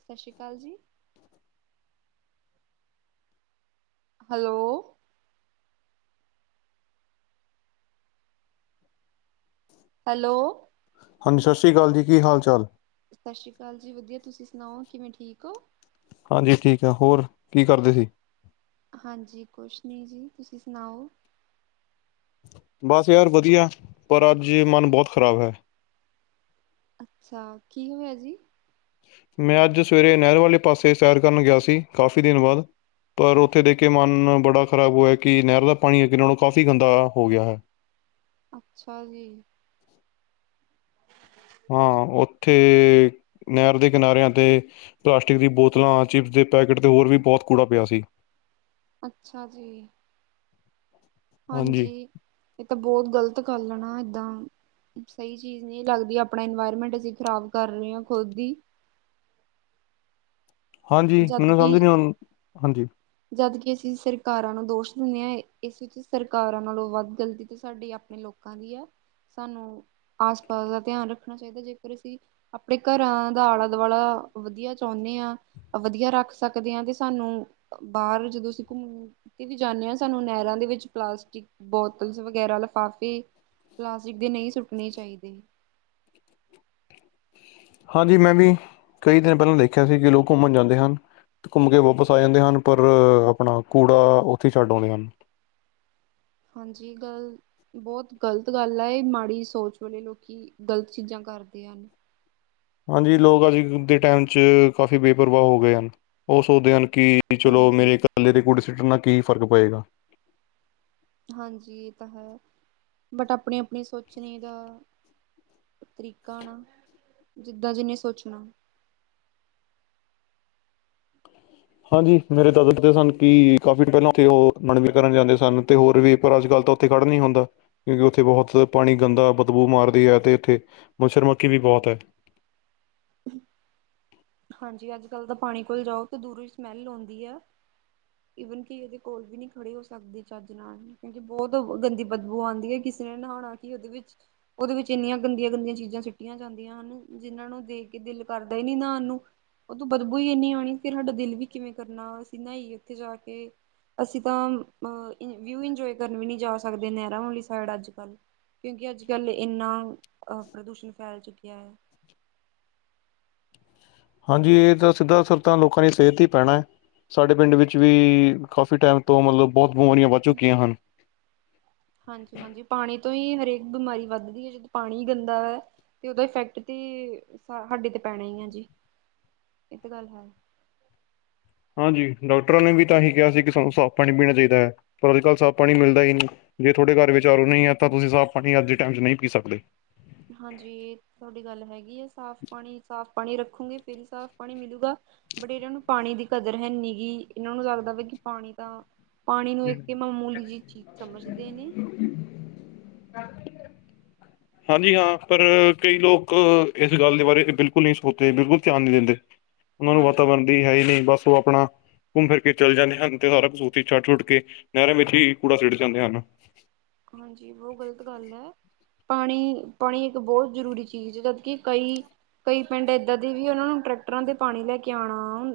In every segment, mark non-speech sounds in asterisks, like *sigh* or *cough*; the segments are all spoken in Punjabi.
ਸਤਿ ਸ੍ਰੀ ਅਕਾਲ ਜੀ। ਹੈਲੋ। ਹੈਲੋ। ਹਾਂਜੀ, ਸਤਿ ਸ਼੍ਰੀ ਅਕਾਲ ਜੀ ਕੀ ਹਾਲ ਚਾਲ? ਸਤਿ ਸ੍ਰੀ ਅਕਾਲ ਜੀ, ਵਧੀਆ ਤੁਸੀਂ ਸੁਣਾਓ ਕਿਵੇਂ ਠੀਕ ਹੋ? ਹਾਂਜੀ, ਠੀਕ ਹੈ ਹੋਰ ਕੀ ਕਰਦੇ ਸੀ? ਹਾਂਜੀ, ਕੁਛ ਨੀ ਜੀ ਤੁਸੀਂ ਸੁਣਾਓ। ਬਸ ਯਾਰ ਵਧੀਆ ਪਰ ਅੱਜ ਮਨ ਬਹੁਤ ਖ਼ਰਾਬ ਹੈ। ਅੱਛਾ, ਕੀ ਹੋਇਆ ਜੀ? ਮੈਂ ਅੱਜ ਸਵੇਰੇ ਨਹਿਰ ਵਾਲੇ ਪਾਸੇ ਸੈਰ ਕਰਨ ਗਿਆ ਸੀ ਕਾਫ਼ੀ ਦਿਨ ਬਾਅਦ। ਪਰ ਉੱਥੇ ਦੇਖ ਕੇ ਮਨ ਬੜਾ ਖ਼ਰਾਬ ਹੋਇਆ ਕਿ ਨਹਿਰ ਦਾ ਪਾਣੀ ਅੱਗੇ ਨਾਲੋਂ ਕਾਫ਼ੀ ਗੰਦਾ ਹੋ ਗਿਆ ਹੈ। *inaudible* ਅੱਛਾ ਜੀ। ਹਾਂ, ਉੱਥੇ ਨਹਿਰ ਦੇ ਕਿਨਾਰਿਆਂ ਤੇ ਪਲਾਸਟਿਕ ਦੀ ਬੋਤਲਾਂ ਚਿਪਸ ਦੇ ਪੈਕੇਟ ਤੇ ਹੋਰ ਵੀ ਬਹੁਤ ਕੂੜਾ ਪਿਆ ਸੀ ਤੇ ਅੱਛਾ ਜੀ। ਹਾਂਜੀ। ਇਹ ਤਾ ਬਹੁਤ ਗਲਤ ਗੱਲ ਆ ਨਾ ਏਦਾ - ਸਹੀ ਚੀਜ ਨੀ ਲੱਗਦੀ ਆਪਣਾ ਇਨਵਾਇਰਮੈਂਟ ਅਸੀ ਖਰਾਬ ਕਰ ਰਹੇ ਆ ਖੁਦ ਹੀ। *inaudible* ਹਾਂਜੀ ਜਦ ਮੈਨੂੰ ਕਿ, ਸਮਝ ਨਹੀਂ ਆਉਣ ਹਾਂਜੀ ਜਦ ਕਿ ਅਸ- ਸੀ ਸਰਕਾਰਾ ਨੂੰ ਦੋਸ਼ ਦਿਨੇ ਆ, ਇਸ ਵਿੱਚ ਸਰਕਾਰਾ ਨਾਲੋ ਵੱਧ ਗਲਤੀ ਤਾ ਸਾਡੀ ਆਪਣੇ ਲੋਕਾਂ ਦੀ ਆ। ਸਾਨੂੰ ਆਸ- ਪਾਸ ਦਾ ਧਿਆਨ ਰੱਖਣਾ ਚਾਹੀਦਾ ਜੇਕਰ ਅਸੀ ਆਪਣੇ ਘਰਾ ਦਾ ਆਲਾ- ਦੁਆਲਾ- ਵਧੀਆ ਚਾਉਣੇ ਆ। ਵਧੀਆ ਰੱਖ ਸਕਦੇ ਆ ਤੇ ਸਾਨੂੰ, ਬਾਹਰ ਜਦੋ ਅਸੀ ਘੁੰਮਣ ਤੇ ਵੀ ਜਾਂਦੇ ਆ ਸਾਨੂੰ ਨਹਿਰਾ ਦੇ- ਵਿੱਚ ਪਲਾਸਟਿਕ ਬੋਤਲਸ ਵਗੈਰਾ ਲਿਫਾਫੇ ਪਲਾਸਟਿਕ ਦੇ ਨਹੀ ਸੁੱਟਣੇ ਚਾਹੀਦੇ। *unintelligible* ਹਾਂਜੀ। ਮੈ ਵੀ, ਕਈ ਦਿਨ ਪਹਿਲਾ ਦੇਖਿਆ ਸੀ ਕਿ ਲੋਕ ਘੁੰਮਣ ਜਾਂਦੇ ਹਨ। ਘੁੰਮ ਕੇ ਵਾਪਸ ਆ ਜਾਂਦੇ ਹਨ ਪਰ ਆਪਣਾ ਕੂੜਾ ਉੱਥੇ ਛੱਡ ਆਉਂਦੇ ਹਨ। *inaudible* ਹਾਂਜੀ। ਗੱਲ ਬਹੁਤ ਗਲਤ ਗੱਲ ਆ। ਇਹ ਮਾੜੀ ਸੋਚ ਵਾਲੇ ਲੋਕੀ ਗਲਤ ਚੀਜਾਂ ਕਰਦੇ ਆ। *inaudible* ਹਾਂਜੀ। ਲੋਕ ਅੱਜ ਦੇ ਟਾਈਮ ਚ ਕਾਫ਼ੀ ਬੇਪਰਵਾਹ ਹੋ ਗਏ ਹਨ। ਉਹ ਸੋਚਦੇ ਹਨ- ਕਿ ਚਲੋ, ਹਾਂਜੀ ਮੇਰੇ ਇਕੱਲੇ ਦੇ ਕੁੜੇ ਸੁੱਟਣ ਨਾਲ ਕੀ ਫਰਕ ਪਏਗਾ। ਹਾਂਜੀ। ਇਹ ਤਾ ਹੈ ਬਟ ਆਪਣੀ -ਆਪਣੀ ਸੋਚਣੀ ਦਾ- ਤਰੀਕਾ ਨਾ, ਜਿੱਦਾ ਜਿਨੇ ਸੋਚਣਾ। ਹਾਂਜੀ। ਮੇਰੇ ਦਾਦਾ ਦਸਦੇ ਸਨ ਕਿ ਕਾਫੀ ਪਹਿਲਾਂ ਉੱਥੇ ਉਹ ਮਨਵੇ ਕਰਨ ਜਾਂਦੇ ਸਨ। ਤੇ ਹੋਰ ਵੀ ਪਰ ਅੱਜ ਕੱਲ- ਤਾ ਉੱਥੇ ਖੜ ਨੀ ਹੁੰਦਾ। ਕਿਉਕਿ ਉੱਥੇ ਬਹੁਤ ਪਾਣੀ ਗੰਦਾ ਬਦਬੂ ਮਾਰਦੀ ਆ ਤੇ ਉੱਥੇ ਮੱਛਰ- ਮੱਖੀ ਵੀ ਬਹੁਤ ਐ। ਹਾਂਜੀ। ਅੱਜ ਕੱਲ ਤਾ ਪਾਣੀ ਕੋਲ ਜਾਓ ਤੇ ਦੂਰੋ ਈ ਸਮੈਲ ਆਉਦੀ ਆ। ਈਵਨ ਕਿ ਇਹਦੇ ਕੋਲ ਵੀ ਨੀ ਖੜੇ ਹੋ ਸਕਦੇ ਚੱਜ ਨਾਲ ਕਿਉਕਿ ਬਹੁਤ ਗੰਦੀ ਬਦਬੂ ਆਉਦੀ ਆ। ਕਿਸ- ਸੇ ਨੇ ਨਹਾਉਣਾ ਕਿ ਉਹਦੇ ਵਿੱਚ ਉਹਦੇ ਵਿੱਚ ਇੰਨੀਆ ਗੰਦੀਆ- ਗੰਦੀਆ ਚੀਜਾਂ ਸਿੱਟਿਆ ਜਾਂਦੀਆ ਹਨ। ਜਿਹਨਾ ਨੂੰ ਦੇਖ ਕੇ- ਦਿਲ ਕਰਦਾ ਈ ਨੀ ਨਹਾਣ ਨੂੰ। ਉਥੋ ਬਦਬੂ ਈ ਇੰਨੀ ਆਉਣੀ। ਫਿਰ ਸਾਡਾ ਦਿਲ ਵੀ ਕਿਵੇ ਕਰਨਾ ਅਸੀ ਨਾਈਏ ਉੱਥੇ ਜਾ ਕੇ। ਅਸੀ ਤਾ ਅ ਵਿਊ, ਇੰਜੋਏ ਕਰਨ ਵੀ ਨੀ ਜਾ ਸਕਦੇ। ਨਹਿਰਾ ਵਾਲੀ ਸਾਈਡ ਅੱਜ -ਕੱਲ ਕਿਉਕਿ ਅੱਜ - ਕੱਲ ਇੰਨਾ, ਅਹ - ਪ੍ਰਦੂਸ਼ਣ ਫੈਲ ਚੁੱਕਿਆ ਆ। *inaudible* ਹਾਂਜੀ। ਇਹ ਦਾ ਸਿੱਧਾ ਅਸਰ ਤਾ ਲੋਕਾਂ ਦੀ ਸਿਹਤ 'ਤੇ ਹੀ ਪੈਣਾ ਐ। ਸਾਡੇ ਪਿੰਡ ਵਿੱਚ, ਵੀ ਕਾਫੀ ਟਾਈਮ ਤੋ ਮਤਲਬ ਬਹੁਤ- ਬਿਮਾਰੀਆਂ ਵੱਧ *unintelligible* ਚੁੱਕੀਆਂ ਹਨ। ਹਾਂਜੀ ਹਾਂਜੀ ਪਾਣੀ ਤੋ ਹੀ ਇਹ - *inaudible* ਹਰੇਕ ਬਿਮਾਰੀ ਵੱਧਦੀ ਐ, ਜਦੋ ਪਾਣੀ ਈ ਗੰਦਾ ਐ, ਤੇ ਉਹਦਾ ਫੈਕਟ ਤੇ ਸਾਡੇ ਤੇ ਪੈਣਾ ਈ ਐ। ਹਾਂਜੀ, ਇਹ 'ਤੇ ਗੱਲ ਹੈ। ਹਾਂਜੀ, ਡਾਕਟਰਾ ਨੇ ਵੀ ਤਾ ਇਹੀ ਕਿਹਾ, ਸੀ ਕਿ ਸਾਨੂੰ ਸਾਫ ਪਾਣੀ ਪੀਣਾ ਚਾਹੀਦਾ ਐ, ਪਰ ਅੱਜ ਕੱਲ ਸਾਫ ਪਾਣੀ ਮਿਲਦਾ ਈ ਨੀ। ਜੇ, ਤੁਹਾਡੇ ਘਰ ਵਿਚ ਆਰੋ, ਨਹੀ ਹੈ ਤਾ ਤੁਸੀ ਸਾਫ ਪਾਣੀ, ਅੱਜ ਦੇ ਟਾਈਮ 'ਚ ਨਹੀ ਪੀ ਸਕਦੇ। ਹਾਂਜੀ, ਤੁਹਾਡੀ ਗੱਲ ਹੈਗੀ ਆ ਸਾਫ ਸਾਫ ਪਾਣੀ ਰੱਖੋਗੇ ਫਿਰ, ਸਾਫ ਪਾਣੀ ਮਿਲੇਗਾ, ਬਟ ਇਹਨਾ ਨੂੰ ਪਾਣੀ ਦੀ ਕਦਰ ਹੈਨੀ ਗੀ, ਇਹਨਾ ਨੂੰ ਲੱਗਦਾ ਵਾ ਕਿ ਪਾਣੀ ਤਾ- ਪਾਣੀ ਨੂੰ, ਇੱਕ ਮਾਮੂਲੀ ਜਿਹੀ ਚੀਜ ਸਮਝਦੇ ਨੇ? *inaudible* *inaudible* ਹਾਂਜੀ - ਹਾ ਪਰ ਕਈ ਲੋਕ ਉਹਨਾ ਨੂੰ ਹਾਂਜੀ ਵਾਤਾਵਰਨ ਦੀ ਹੈ ਈ ਨੀ, ਬਸ ਉਹ ਆਪਣਾ ਘੁੰਮ ਫਿਰ ਕੇ ਚੱਲੇ ਜਾਂਦੇ ਹਨ। ਤੇ ਸਾਰਾ ਕੁਛ ਉਥੇ ਈ ਛਡ-ਛੂਡ ਕਿ ਨਹਿਰਾ ਵਿੱਚ, ਹੀ ਕੂੜਾ ਸਿੱਟ ਜਾਂਦੇ ਹਨ। ਹਾਂਜੀ ਬਹੁਤ ਗਲਤ ਗੱਲ ਐ, ਪਾਣੀ ਪਾਣੀ ਇੱਕ ਬਹੁਤ ਜਰੂਰੀ ਚੀਜ, ਜਦ ਕਿ ਕਈ- ਕਈ ਪਿੰਡ, ਏਦਾ ਦੇ ਵੀ ਉਹਨਾ ਨੂੰ ਟਰੈਕਟਰਾ, ਤੇ ਪਾਣੀ ਲੈ ਕੇ ਆਉਣਾ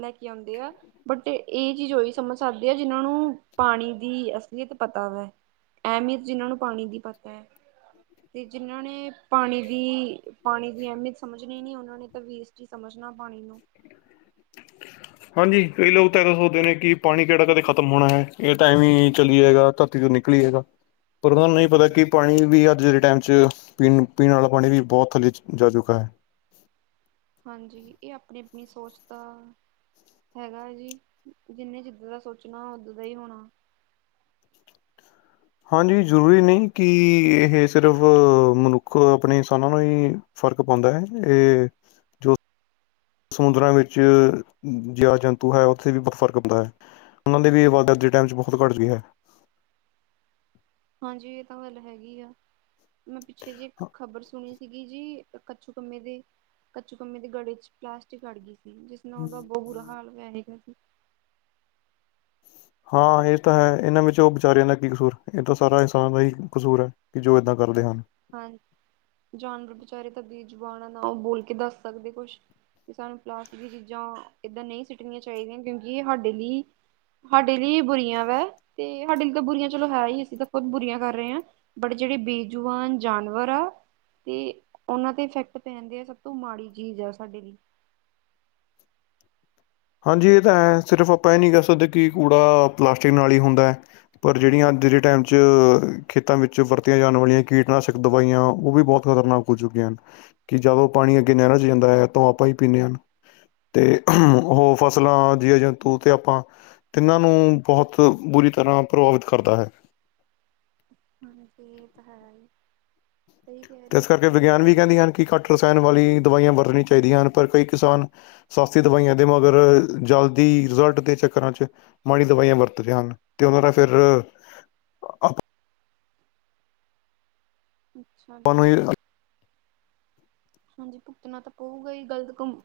ਲੈ ਕੇ ਆਉਦੇ ਆ, ਬਟ ਇਹ ਚੀਜ ਉਹੀ ਸਮਝ ਸਕਦੇ ਆ, ਜਿਹਨਾ ਨੂੰ ਪਾਣੀ ਦੀ ਅਸਲੀਅਤ ਪਤ ਪਤਾ ਵਾ ਅਹਿਮੀਅਤ, ਜਿਨਾ ਨੂੰ ਪਾਣੀ ਦੀ ਪਤਾ ਐ - ਤੇ ਜਿਨਾਂ ਨੇ, ਪਾਣੀ ਦੀ ਪਾਣੀ ਦੀ ਅਹਿਮੀਅਤ, ਸਮਝਣੀ ਨਈ, ਉਹਨਾਂ ਨੇ ਤਾਂ ਵੇਸਟ ਸਮਝ ਨਾ ਪਾਣੀ ਨੂੰ ਠ *inaudible* ਹਾਂਜੀ, ਕਈ ਲੋਕ ਤਾਂ ਦ ਸੋਚਦੇ ਨੇ ਕਿ ਪਾਣੀ, ਕਿਹੜਾ ਕਦੇ ਖਤਮ ਹੋਣਾ ਹੈ। ਇਹ ਟਾਈਮ ਹੀ ਚੱਲਏਗਾ ਧਰਤੀ ਤੋਂ ਨਿਕਲ ਲੀਏਗਾ ਪਰ ਉਹਨਾਂ ਨੂੰ ਨਹੀਂ ਪਤਾ ਕਿ ਪਾਣੀ ਵੀ ਅੱਜ ਦੇ ਟਾਈਮ *inaudible* *inaudible* ਵਿੱਚ ਪੀਣ, ਪੀਣ ਵਾਲਾ ਪਾਣੀ ਵੀ ਬਹੁਤ ਥੱਲੇ ਜਾ ਚੁੱਕਾ ਹੈ। ਹਾਂਜੀ, ਇਹ ਆਪਣੀ ਆਪਣੀ ਸੋਚ ਦਾ ਹੈਗਾ ਹੈ ਜੀ, ਜਿੰਹਨੇ ਜਿੱਦਾਂ ਦਾ ਸੋਚਣਾ ਉਓਦ ਦਾ ਹੀ ਹੋਣਾ। *unintelligible* ਹਾਂਜੀ, ਜ਼ਰੂਰੀ ਨਹੀਂ ਕਿ ਇਹ ਸਿਰ ਮਨੁੱਖ ਆਪਣੇ ਕਿਸਾਨਾਂ ਨੂੰ ਹੀ। ਫ਼ਰਕ, ਪਾਉਂਦਾ ਹੈ ਇਹ ਜੋ ਸਮੁੰਦਰਾਂ ਵਿੱਚ, ਜਿਆ ਜੰਤੂ ਹੈ ਉੱਥੇ ਵੀ ਬੜਾ ਫਰਕ ਹੁੰਦਾ। ਉਹਨਾਂ, ਦੀ ਵੀ ਆਵਾਜ਼ ਅੱਜ ਦੇ ਟਾਈਮ ' ਬਹੁਤ ਘੱਟ ਗਈ ਹੈ। ਹਾਂਜੀ, ਇਹ ਤਾਂ ਗੱਲ ਹੈਗੀ ਆ, ਮੈਂ ਪਿੱਛੇ ਜਿ ਇੱਕ ਖ਼ਬਰ ਸੁਣੀ ਸੀਗੀ ਜੀ? ਕੁਛੋਂਕੁੱਮੇ ਕੁਛੋਂ ਕੰਮੇ ਦੇ ਗਲੇੇ ਚ ਪਲਾਸਟਿਕ, ਅੜ ਗਈ ਸੀ। ਜਿਸ ਨਾਲ, ਉਹਦਾ ਬਹੁਤ ਬੁਰਾ ਹਾਲ ਹੋਇਆ ਜੇ? ਹਾਂ ਇਹ ਤਾਂ ਹੈ ਇਹਨਾਂ ਵਿੱਚ ਉਹ ਵਿਚਾਰਿਆਂ ਦਾ ਕੀ ਕਸੂਰ ਇਹ ਤਾਂ ਸਾਰਾ ਇਨਸਾਨ ਦਾ ਹੀ ਕਸੂਰ ਹੈ ਕਿ ਜੋ ਇੱਦਾਂ ਕਰਦੇ ਹਨ। *inaudible* ਹਾਂ ਜਾਨਵਰ, ਵਿਚਾਰੇ ਤਾਂ ਬੇਜੁਬਾਨ ਆ ਨਾ ਉਹ ਬੋਲ ਕੇ ਦੱਸ ਸਕਦੇ ਕੁਛ। ਤੇ ਸਾਨੂੰ, ਪਲਾਸਟਿਕ ਦੀ ਚੀਜ਼ਾਂ ਏਦਾਂ ਨਈ ਸਿੱਟਣੀਆ ਚਾਹੀਦੀਆਂ, ਕਿਉਂਕਿ ਇਹ ਸਾਡੇ ਲਈ ਸਾਡੇ ਲਈ ਬੁਰੀਆਂ ਵਾ, ਤੇ ਸਾਡੇ ਲਈ ਤਾਂ ਬੁਰੀਆਂ ਚਲੋ ਹੈ ਹੀ, ਅਸੀਂ ਤਾਂ ਖੁਦ ਬੁਰੀਆਂ ਕਰ ਰਹੇ ਹਾਂ ਬੜੇ ਜਿਹੜੇ, ਬੇਜੁਬਾਨ? ਜਾਨਵਰ, ਆ ਤੇ ਉਹਨਾਂ ਤੇ ਇਫੈਕਟ ਪੈਂਦੇ ਆ ਸਭ ਤੋਂ ਮਾੜੀ ਚੀਜ਼, ਆ ਸਾਡੇ ਲਈ *unintelligible* ਹਾਂਜੀ, ਇਹ ਤਾਂ ਹੈ ਸਿਰਫ ਆਪਾਂ ਇਹ ਨਹੀਂ ਕਹਿ ਸਕਦੇ ਕਿ, ਕੂੜਾ ਪਲਾਸਟਿਕ ਨਾਲ ਹੀ ਹੁੰਦਾ ਹੈ। ਪਰ ਜਿਹੜੀਆਂ ਜਿਹੜੇ, ਟਾਈਮ 'ਚ ਖੇਤਾਂ ਵਿੱਚ ਵਰਤੀਆਂ ਜਾਣ ਵਾਲੀਆਂ, ਕੀਟਨਾਸ਼ਕ ਦਵਾਈਆਂ, ਉਹ ਵੀ ਬਹੁਤ ਖਤਰਨਾਕ ਹੋਜ ਕਿ ਜਦੋਂ ਪਾਣੀ ਅੱਗੇ ਨਹਿਰਾਂ ਚ ਜਾਂਦਾ ਹੈ ਤਾਂ ਆਪਾਂ ਹੀ ਪੀਂਦੇ ਹਾਂ ਤੇ *unintelligible* ਉਹ ਫਸਲਾਂ, ਜੀਵ, ਜੰਤੂ, ਤੇ ਆਪਾਂ ਤਿੰਨਾਂ ਨੂੰ ਬਹੁਤ ਬੁਰੀ ਤਰ੍ਹਾਂ ਪ੍ਰਭਾਵਿਤ ਕਰਦੀਆਂ ਨੇ। ਤਾਂ। *unintelligible* ਹਾਂਜੀ, ਇਹ ਤਾਂ ਹੈ ਈ ਤੇ ਇਸ ਕਰਕੇ ਵਿਗਿਆਨ, ਵੀ ਕਹਿੰਦੇ ਹਨ ਕਿ ਘੱਟ ਰਸਾਇਣ ਵਾਲੀ ਦਵਾਈਆਂ, ਵਰਤੀਆਂ ਚਾਹੀਦੀਆਂ ਹਨ। ਪਰ ਕਈ ਕਿਸਾਨ ਸਸਤੀਆ ਦਵਾਈਆਂ ਦੇ ਮਗਰ, ਜਲਦੀ ਰਿਜ਼ਲਟ ਦੇ ਚ ਚੱਕਰਾਂ ਚ, ਮਾੜੀ ਦਵਾਈਆਂ ਵਰਤਦੇ ਹਨ। ਤੇ ਉਹਨਾਂ ਦਾ ਫਿਰ‌ ਅੱਛਾ ਨੂੰ ਜੀ। ਹੀ ਹਾਂਜੀ ਭੁਗਤਣਾ ਤਾਂ ਪਊਗਾ ਹੀ, ਗ਼ਲਤ ਕੰਮ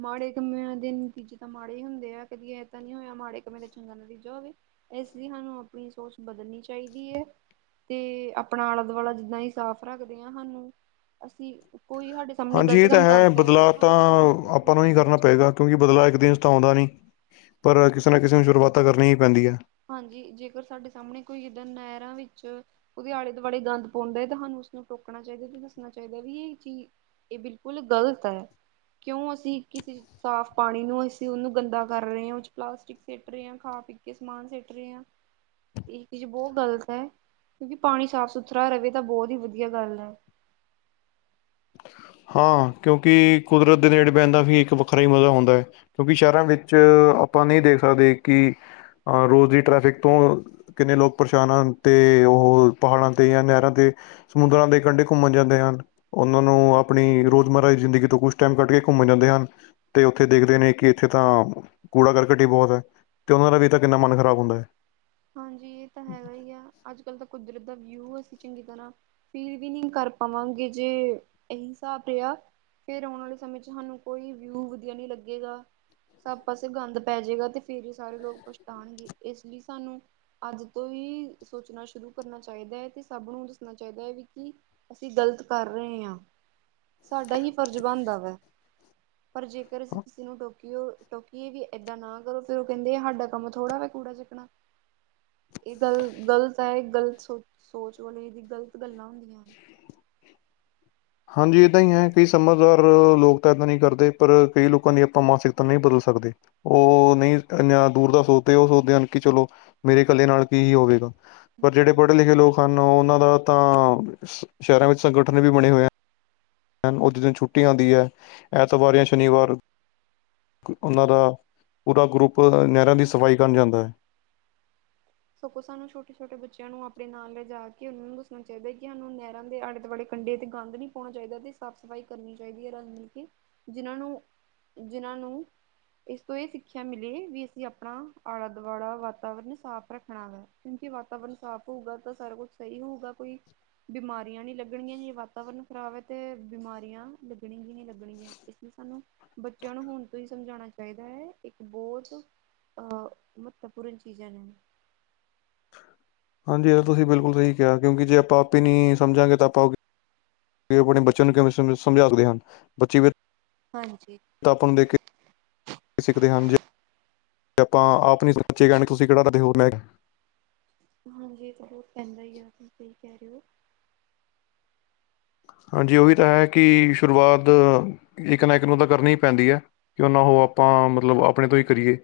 ਮਾੜੇ ਕੰਮਿਆਂ ਦੇ ਨਤੀਜੇ ਤਾਂ ਮਾੜੇ ਹੀ ਹੁੰਦੇ ਆ, ਕਦੀ ਇਹ ਤਾਂ ਨਹੀਂ ਹੋਇਆ ਮਾੜੇ ਕੰਮਾਂ ਦਾ ਚੰਗਾ ਨਤੀਜਾ ਹੋਵੇ। ਇਸ ਲਈ ਸਾਨੂੰ, ਆਪਣੀ ਸੋਚ ਬਦਲਣੀ ਚਾਹੀਦੀ ਹੈ। ਤੇ ਆਪਣਾ ਆਲਾ ਦੁਆਲਾ, ਜਿੱਦਾਂ ਹੀ ਸਾਫ਼ ਰੱਖਦੇ ਹਾਂ ਸਾਨੂੰ ਅਸੀਂ ਕੋਈ ਸਾਡੇ ਸਾਹਮਣੇ ਹਾਂਜੀ ਗ਼ਲਤ ਇਹ ਤਾਂ ਕੰਮ ਹੈ, ਕਰਦਾ ਬਦਲਾਅ ਤਾਂ ਉਸਨੂੰ ਸਾਨੂੰ ਆਪਾਂ ਨੂੰ ਹੀ ਸਮਝਾਉਣਾ ਵੀ ਕਰਨਾ ਪਏਗਾ, ਚਾਹੀਦਾ। ਕਿਉਂਕਿ ਬਦਲਾਅ ਇੱਕ ਦਿਨ 'ਚ ਤਾਂ ਆਉਂਦਾ ਨਹੀਂ। ਪਰ ਕਿਸੇ ਨਾ ਕਿਸੇ ਨੂੰ, ਸ਼ੁਰੂਆਤ ਕਰਨੀ ਹੀ ਪੈਂਦੀਆਂ। ਹਾਂਜੀ, ਜੇਕਰ ਸਾਡੇ ਸਾਹਮਣੇ ਕੋਈ ਇੱਦਾਂ ਨਹਿਰਾਂ ਵਿੱਚ ਉਹਦੇ ਆਲੇ -ਦੁਆਲੇ ਗੰਦ ਪਾਉਂਦਾ ਹੈ ਤੇ ਸਾਨੂੰ ਉਸਨੂੰ ਟੋਕਣਾ ਚਾਹੀਦਾ, ਤੇ ਦੱਸਣਾ ਚਾਹੀਦਾ, ਵੀ ਇਹ ਚੀ ਇਹ ਬਿਲਕੁਲ ਗ਼ਲਤ ਹੈ। ਕਿਉਂ ਅਸੀਂ ਕਿਸੇ ਸਾਫ਼ ਪਾਣੀ ਨੂੰ ਅਸੀਂ ਉਹਨੂੰ ਗੰਦਾ ਕਰ ਰਹੇ ਹਾਂ, ਉਹ ਪਲਾਸਟਿਕ ਸਟ ਰਹੇ ਹਾਂ ਖਾ ਪੀ ਕੇ *unintelligible* *unintelligible* ਸਮਾਨ ਸਿੱਟ ਰਹੇ ਆ, ਇਹ ਚੀਜ਼ ਬਹੁਤ ਗ਼ਲਤ ਹੈ। ਕਿਉਂਕਿ, ਪਾਣੀ ਸਾਫ਼ ਸੁਥਰਾ ਰਹੇ, ਤਾਂ ਬਹੁਤ ਹੀ ਵਧੀਆ ਗੱਲ ਹੈ। *unintelligible* ਹਾਂ, ਕਿਉਂਕਿ ਕੁਦਰਤ ਦੇ ਨੇੜੇ ਬਹਿਣ ਦਾ ਵੀ ਇੱਕ ਵੱਖਰਾ ਹੀ ਮਜ਼ਾ ਹੁੰਦਾ ਹੈ, ਕਿਉਂਕਿ ਸ਼ਹਿਰਾਂ ਵਿੱਚ ਆਪਾਂ ਨਹੀਂ ਦੇਖ ਸਕਦੇ ਕਿ ਅਹ ਰੋਜ਼ ਦੀ ਟ੍ਰੈਫਿਕ ਤੋਂ ਕਿੰਨੇ ਲੋਕ ਪਰੇਸ਼ਾਨ ਹਨ। ਤੇ ਉਹ ਪਹਾੜਾਂ ਤੇ ਜਾਂ ਨਹਿਰਾਂ ਤੇ ਸਮੁੰਦਰਾਂ ਦੇ ਕੰਢੇ ਘੁੰਮਣ ਜਾਂਦੇ ਹਨ ਉਹਨਾਂ ਨੂੰ ਆਪਣੀ ਰੋਜ਼ਮਰਾ ਦੀ ਜ਼ਿੰਦਗੀ ਤੋਂ ਕੁਛ ਟਾਈਮ ਕੱਢ ਕੇ ਘੁੰਮਣ ਜਾਂਦੇ ਹਨ, ਤੇ ਉੱਥੇ ਦੇਖਦੇ ਨੇ ਕਿ ਇੱਥੇ ਤਾਂ ਕੂੜਾ -ਕਰਕਟ, ਹੀ ਬਹੁਤ ਹੈ ਤੇ ਉਹਨਾਂ ਦਾ ਵੀ ਤਾਂ ਕਿੰਨਾ ਮਨ ਖ਼ਰਾਬ ਹੁੰਦਾ ਹੈ। ਹਾਂਜੀ, ਇਹ ਤਾਂ ਹੈਗਾ ਹੀ ਆ ਅੱਜ ਕੱਲ ਤਾਂ ਕੁਦਰਤ ਦਾ ਵਿਊ ਅ ਸੀ। ਚੰਗੀ ਤਰ੍ਹਾਂ ਫੀਲ ਵੀ ਨਹੀਂ ਕਰ ਪਾਵਾਂਗੇ, ਜੇ ਇਹੀ ਹਿਸਾਬ ਰਿਹਾ। ਫਿਰ ਆਉਣ ਵਾਲੇ ਸਮੇਂ ਚ, ਸਾਨੂੰ ਕੋਈ ਵਿਊ ਵਧੀਆ ਨਹੀਂ ਲੱਗੇਗਾ। ਸਭ ਪਾਸੇ ਗੰਦ ਪੈ ਜਾਏਗਾ, ਤੇ ਫੇਰ ਹੀ ਸਾਰੇ ਲੋਕ ਪਛਤਾਣਗੇ ਇਸ ਲਈ ਸਾਨੂੰ ਅੱਜ ਤੋਂ ਹੀ, ਸੋਚਣਾ ਸ਼ੁਰੂ ਗ਼ਲਤ ਕਰ ਰਹੇ ਹਾਂ, ਸਾਡਾ ਹੀ ਫਰਜ਼ ਬਣਦਾ ਵਾ। ਪਰ ਜੇਕਰ, ਅਸੀਂ ਕਿਸੇ ਨੂੰ ਟੋ ਟੋਕਿਏ ਵੀ ਏਦਾਂ ਨਾ ਕਰੋ ਫੇਰ ਉਹ ਕਹਿੰਦੇ ਸਾਡਾ ਕੰਮ ਥੋੜ੍ਹਾ ਵਾ ਕੂੜਾ ਚੁਕਣਾ। *unintelligible* ਇਹ ਗੱਲ ਗ਼ਲਤ ਹੈ, ਇਹ ਗਲਤ ਸੋਚ, ਸੋਚ ਵਾਲੇ ਦੀ ਗ਼ਲਤ ਗੱਲਾਂ ਹੁੰਦੀਆਂ ਨੇ। ਹਾਂਜੀ ਏਦਾਂ ਹੀ ਹੈ, ਕਈ ਸਮਝਦਾਰ ਲੋਕ ਤਾਂ ਇੱਦਾਂ ਨਹੀਂ ਕਰਦੇ, ਪਰ ਕਈ ਲੋਕਾਂ ਦੀ ਆਪਾਂ ਮਾਨਸਿਕਤਾ ਨਹੀਂ ਬਦਲ ਸਕਦੇ। *unintelligible* ਸਕਦੇ ਉਹ ਨਹੀਂ ਇਨਾ ਦੂਰ ਦਾ ਸੋਚਦੇ, ਉਹ ਸੋਚਦੇ ਹਨ ਕਿ ਚਲੋ ਮੇਰੇ ਇਕੱਲੇ ਨਾਲ ਕੀ ਹੀ ਹੋਵੇਗਾ। ਪਰ ਜਿਹੜੇ, ਹਨ। ਪੜ੍ਹੇ- ਲਿਖੇ ਲੋਕ ਹਨ, ਉਹਨਾਂ ਦਾ ਤਾਂ ਸ਼ਹਿਰਾਂ ਵਿੱਚ ਸੰਗਠਨ ਵੀ ਬਣੇ ਹੋਏ ਹੈ। ਉਸਦੇ ਦਿਨ ਛੁੱਟੀ ਆਉਂਦੀ ਹੈ, ਐਤਵਾਰ ਜਾਂ ਸ਼ਨੀਵਾਰ। ਉਨ੍ਹਾਂ ਦਾ, ਪੂਰਾ ਗਰੁੱਪ ਨਹਿਰਾਂ ਦੀ ਸਫਾਈ ਕਰਨ ਜਾਂਦਾ ਹੈ। ਸਗੋਂ ਸਾਨੂੰ ਛੋਟੇ -ਛੋਟੇ ਬੱਚਿਆਂ ਨੂੰ, ਆਪਣੇ ਨਾਲ ਲਿਜਾ ਕੇ ਉਹਨਾਂ ਨੂੰ ਦੱਸਣਾ ਚਾਹੀਦਾ ਹੈ, ਸਾਨੂੰ ਨਹਿਰਾਂ ਦੇ ਆਲੇੇ ਦੁਆਲੇ ਕੰਡੇ ਤੇ ਗੰਦ ਨੀ ਪਾਉਣਾ ਚਾਹੀਦਾ, ਤੇ ਸਾਫ਼ ਸਫ਼ਾਈ ਕਰਨੀ ਚਾਹੀਦੀ ਹੈ, ਰਲ -ਮਿਲ ਕੇ ਜਿਨਾਂ ਨੂੰ ਜਿਨਾਂ ਨੂੰ ਇਸ ਤੋਂ ਇਹ ਸਿੱਖਿਆ ਮਿਲੇ, ਵੀ ਅਸੀਂ ਆਪਣਾ ਆਲਾ ਦੁਆਲਾ ਵਾਤਾਵਰਨ ਸਾਫ਼ ਰੱਖ ਹਾਂ, ਕਿਉਂਕਿ ਵਾਤਾਵਰਨ ਸਾਫ਼ ਹੋਊਗਾ, ਤਾਂ ਸਾਰਾ ਕੁਛ ਸਹੀ ਹੋਊਗਾ, ਕੋਈ ਬਿਮਾਰੀਆਂ ਨੀ ਲੱਗਣੀਆਂ। ਵਾਤਾਵਰਨ ਖ਼ਰਾਬ ਹੈ, ਤੇ ਬਿਮਾਰੀਆਂ ਲੱਗਣੀ ਹੀ, ਲੱਗਣਗੀਆਂ ਇਸ ਲਈ ਸਾਨੂੰ ਬੱਚਿਆਂ ਨੂੰ ਹਣ। ਤੁਸੀ ਸਮਝਾਉਣਾ ਚਾਹੀਦਾ ਹੈ, ਇੱਕ ਬਹੁਤ ਅਹ ਮਹੱਤਵਪੂਰਨ ਚੀਜ਼ਾਂ ਨੇ। ਹਾਂਜੀ, ਇਹ ਤਾਂ ਤੁਸੀਂ ਬਿਲਕੁਲ ਸਹੀ ਕਿਹਾ ਕਿਉਂਕਿ ਜੇ ਆਪਾਂ, ਆਪ ਹੀ ਨਹੀਂ ਸਮਝਾਂਗੇ ਤਾਂ ਆਪਾਂ। ਕਿ ਉਹ ਆਪਣੇ ਬੱਚਿਆਂ, ਨੂੰ ਕਿਵੇਂ ਸਮ ਸਮਝਾ ਸਕਦੇ ਹਨ ਬੱਚੇ ਵੀ। ਹਾਂਜੀ ਤ ਆਪ ਨੂੰ ਦੇ ਕੇ *unintelligible* ਹਾਂਜੀ ਤਾਂ ਬਹੁਤ ਪੈਂਦਾ ਹੀ ਹੈ, ਤੁਸੀਂ ਸਹੀ ਕਹਿ ਰਹੇ ਹੋ। ਹਾਂਜੀ, ਉਹੀ ਤਾਂ ਹੈ ਕਿ, ਸ਼ੁਰੂਆਤ ਇੱਕ ਨਾ ਇੱਕ ਨੂੰ ਤਾਂ ਕਰਨੀ ਹੀ ਪੈਂਦੀ ਹੈ ਕਿਉਂ ਨਾ ਉਹ ਆਪਾਂ ਮਤਲਬ, ਆਪਣੇ ਤੋਂ ਹੀ ਕਰੀਏ,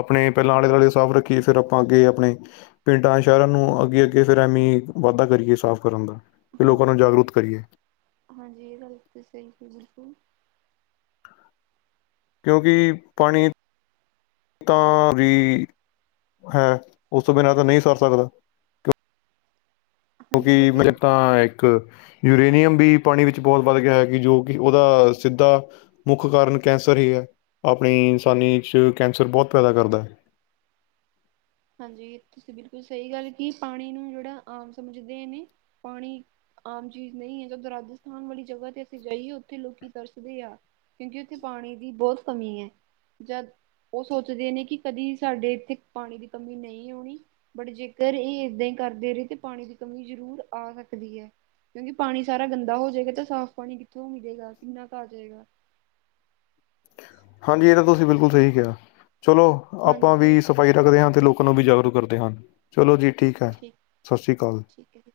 ਆਪਣੇ ਪਹਿਲਾਂ ਆਲੇ- ਦੁਆਲੇ ਸਾਫ਼ ਰੱਖੀਏ ਫੇਰ ਆਪਾਂ ਅੱਗੇ ਆਪਣੇ ਪਿੰਡਾਂ, ਸ਼ਹਿਰਾਂ ਨੂੰ ਅੱਗੇ- ਅੱਗੇ, ਫਿਰ ਐਵੇਂ ਵਾਧਾ ਕਰੀਏ ਸਾਫ਼ ਕਰਨ ਦਾ ਅਤੇ ਲੋਕਾਂ ਨੂੰ ਹਾਂਜੀ ਜਾਗਰੂਕ ਕਰੀਏ। ਹਾਂਜੀ, ਇਹ ਗੱਲ ਤੇ ਸਹੀ ਸੀ ਬਿਲਕੁਲ ਕਿਉਂਕਿ, ਪਾਣੀ ਤਾਂ ਵੀ ਹੈ। ਉਸ ਤੋਂ ਬਿਨਾਂ ਤਾਂ, ਨਹੀਂ ਸਰ ਸਕਦਾ ਕਿ ਹਾਂਜੀ ਕਿਉਂਕਿ, ਬਟ ਮੇ ਇਹ ਤਾਂ ਇੱਕ। ਯੂਰੇਨੀਅਮ ਵੀ ਪਾਣੀ ਵਿੱਚ ਬਹੁਤ ਵੱਧ ਗਿਆ ਹੈ। ਕਿ, ਜੋ ਕਿ ਉਹਦਾ ਸਿੱਧਾ, ਮੁੱਖ ਕਾਰਨ ਕੈਂਸਰ ਹੀ, ਹੈ। ਆਪਣੀ, ਇਨਸਾਨੀ, ਚ ਕੈਂਸਰ, ਬਹੁਤ ਪੈਦਾ ਕਰਦਾ ਹੈ। ਹਾਂਜੀ ਤੁਸੀਂ, ਬਿਲਕੁਲ ਸਹੀ ਗੱਲ ਕਿ, ਪਾਣੀ ਨੂੰ, ਜਿਹੜਾ ਆਮ ਸਮਝਦੇ ਨੇ। ਪਾਣੀ ਆਮ ਚੀਜ਼ ਨਹੀਂ ਹੈ। ਜਦੋਂ ਰਾਜਸਥਾਨ ਵਾਲੀ ਜਗਾ ਤੇ, ਅਸੀਂ ਜਾਈਏ। ਉੱਥੇ, ਲੋਕੀ ਤਰਸਦੇ ਆ। ਕਿਉਂਕਿ, ਉੱਥੇ, ਪਾਣੀ ਦੀ ਬਹੁਤ ਕਮੀ ਹੈ। ਜਦ, ਉਹ ਸੋਚਦੇ ਨੇ ਕਿ, ਕਦੀ ਸਾਡੇ ਇੱਥੇ ਪਾਣੀ ਦੀ ਕਮੀ ਨਹੀਂ ਆਉਣੀ। ਬਟ ਜੇਕਰ ਇਹ, ਏਦਾਂ ਹੀ, ਕਰਦੇ ਰਹੇ। ਤਾਂ, ਪਾਣੀ ਦੀ ਕਮੀ, ਜ਼ਰੂਰ ਆ ਸਕਦੀ ਹੈ। ਕਿਉਂਕਿ, ਪਾਣੀ ਸਾਰਾ ਗੰਦਾ ਹੋ ਜਾਏਗਾ। ਤਾਂ, ਸਾਫ਼ ਪਾਣੀ ਕਿੱਥੋਂ ਮਿਲੇਗਾ? ਕਿੰਨਾ ਕੁ ਆ ਜਾਏਗਾ। *inaudible* ਹਾਂਜੀ। ਇਹ ਤਾਂ, ਤੁਸੀਂ ਬਿਲਕੁਲ ਸਹੀ ਕਿਹਾ। ਚਲੋ, ਹਾਂਜੀ ਆਪਾਂ ਤੇ ਵੀ, ਸਫ਼ਾਈ ਰੱਖਦੇ ਹਾਂ। ਤੇ ਲੋਕ ਨੂੰ ਵੀ, ਜਾਗਰੂਕ, ਕਰਦੇ ਆ। ਚਲੋ ਜੀ। ਠੀਕ ਹੈ। ਸਤਿ ਸ਼੍ਰੀ ਅਕਾਲ। ਠੀਕ ਹੈ ਜੀ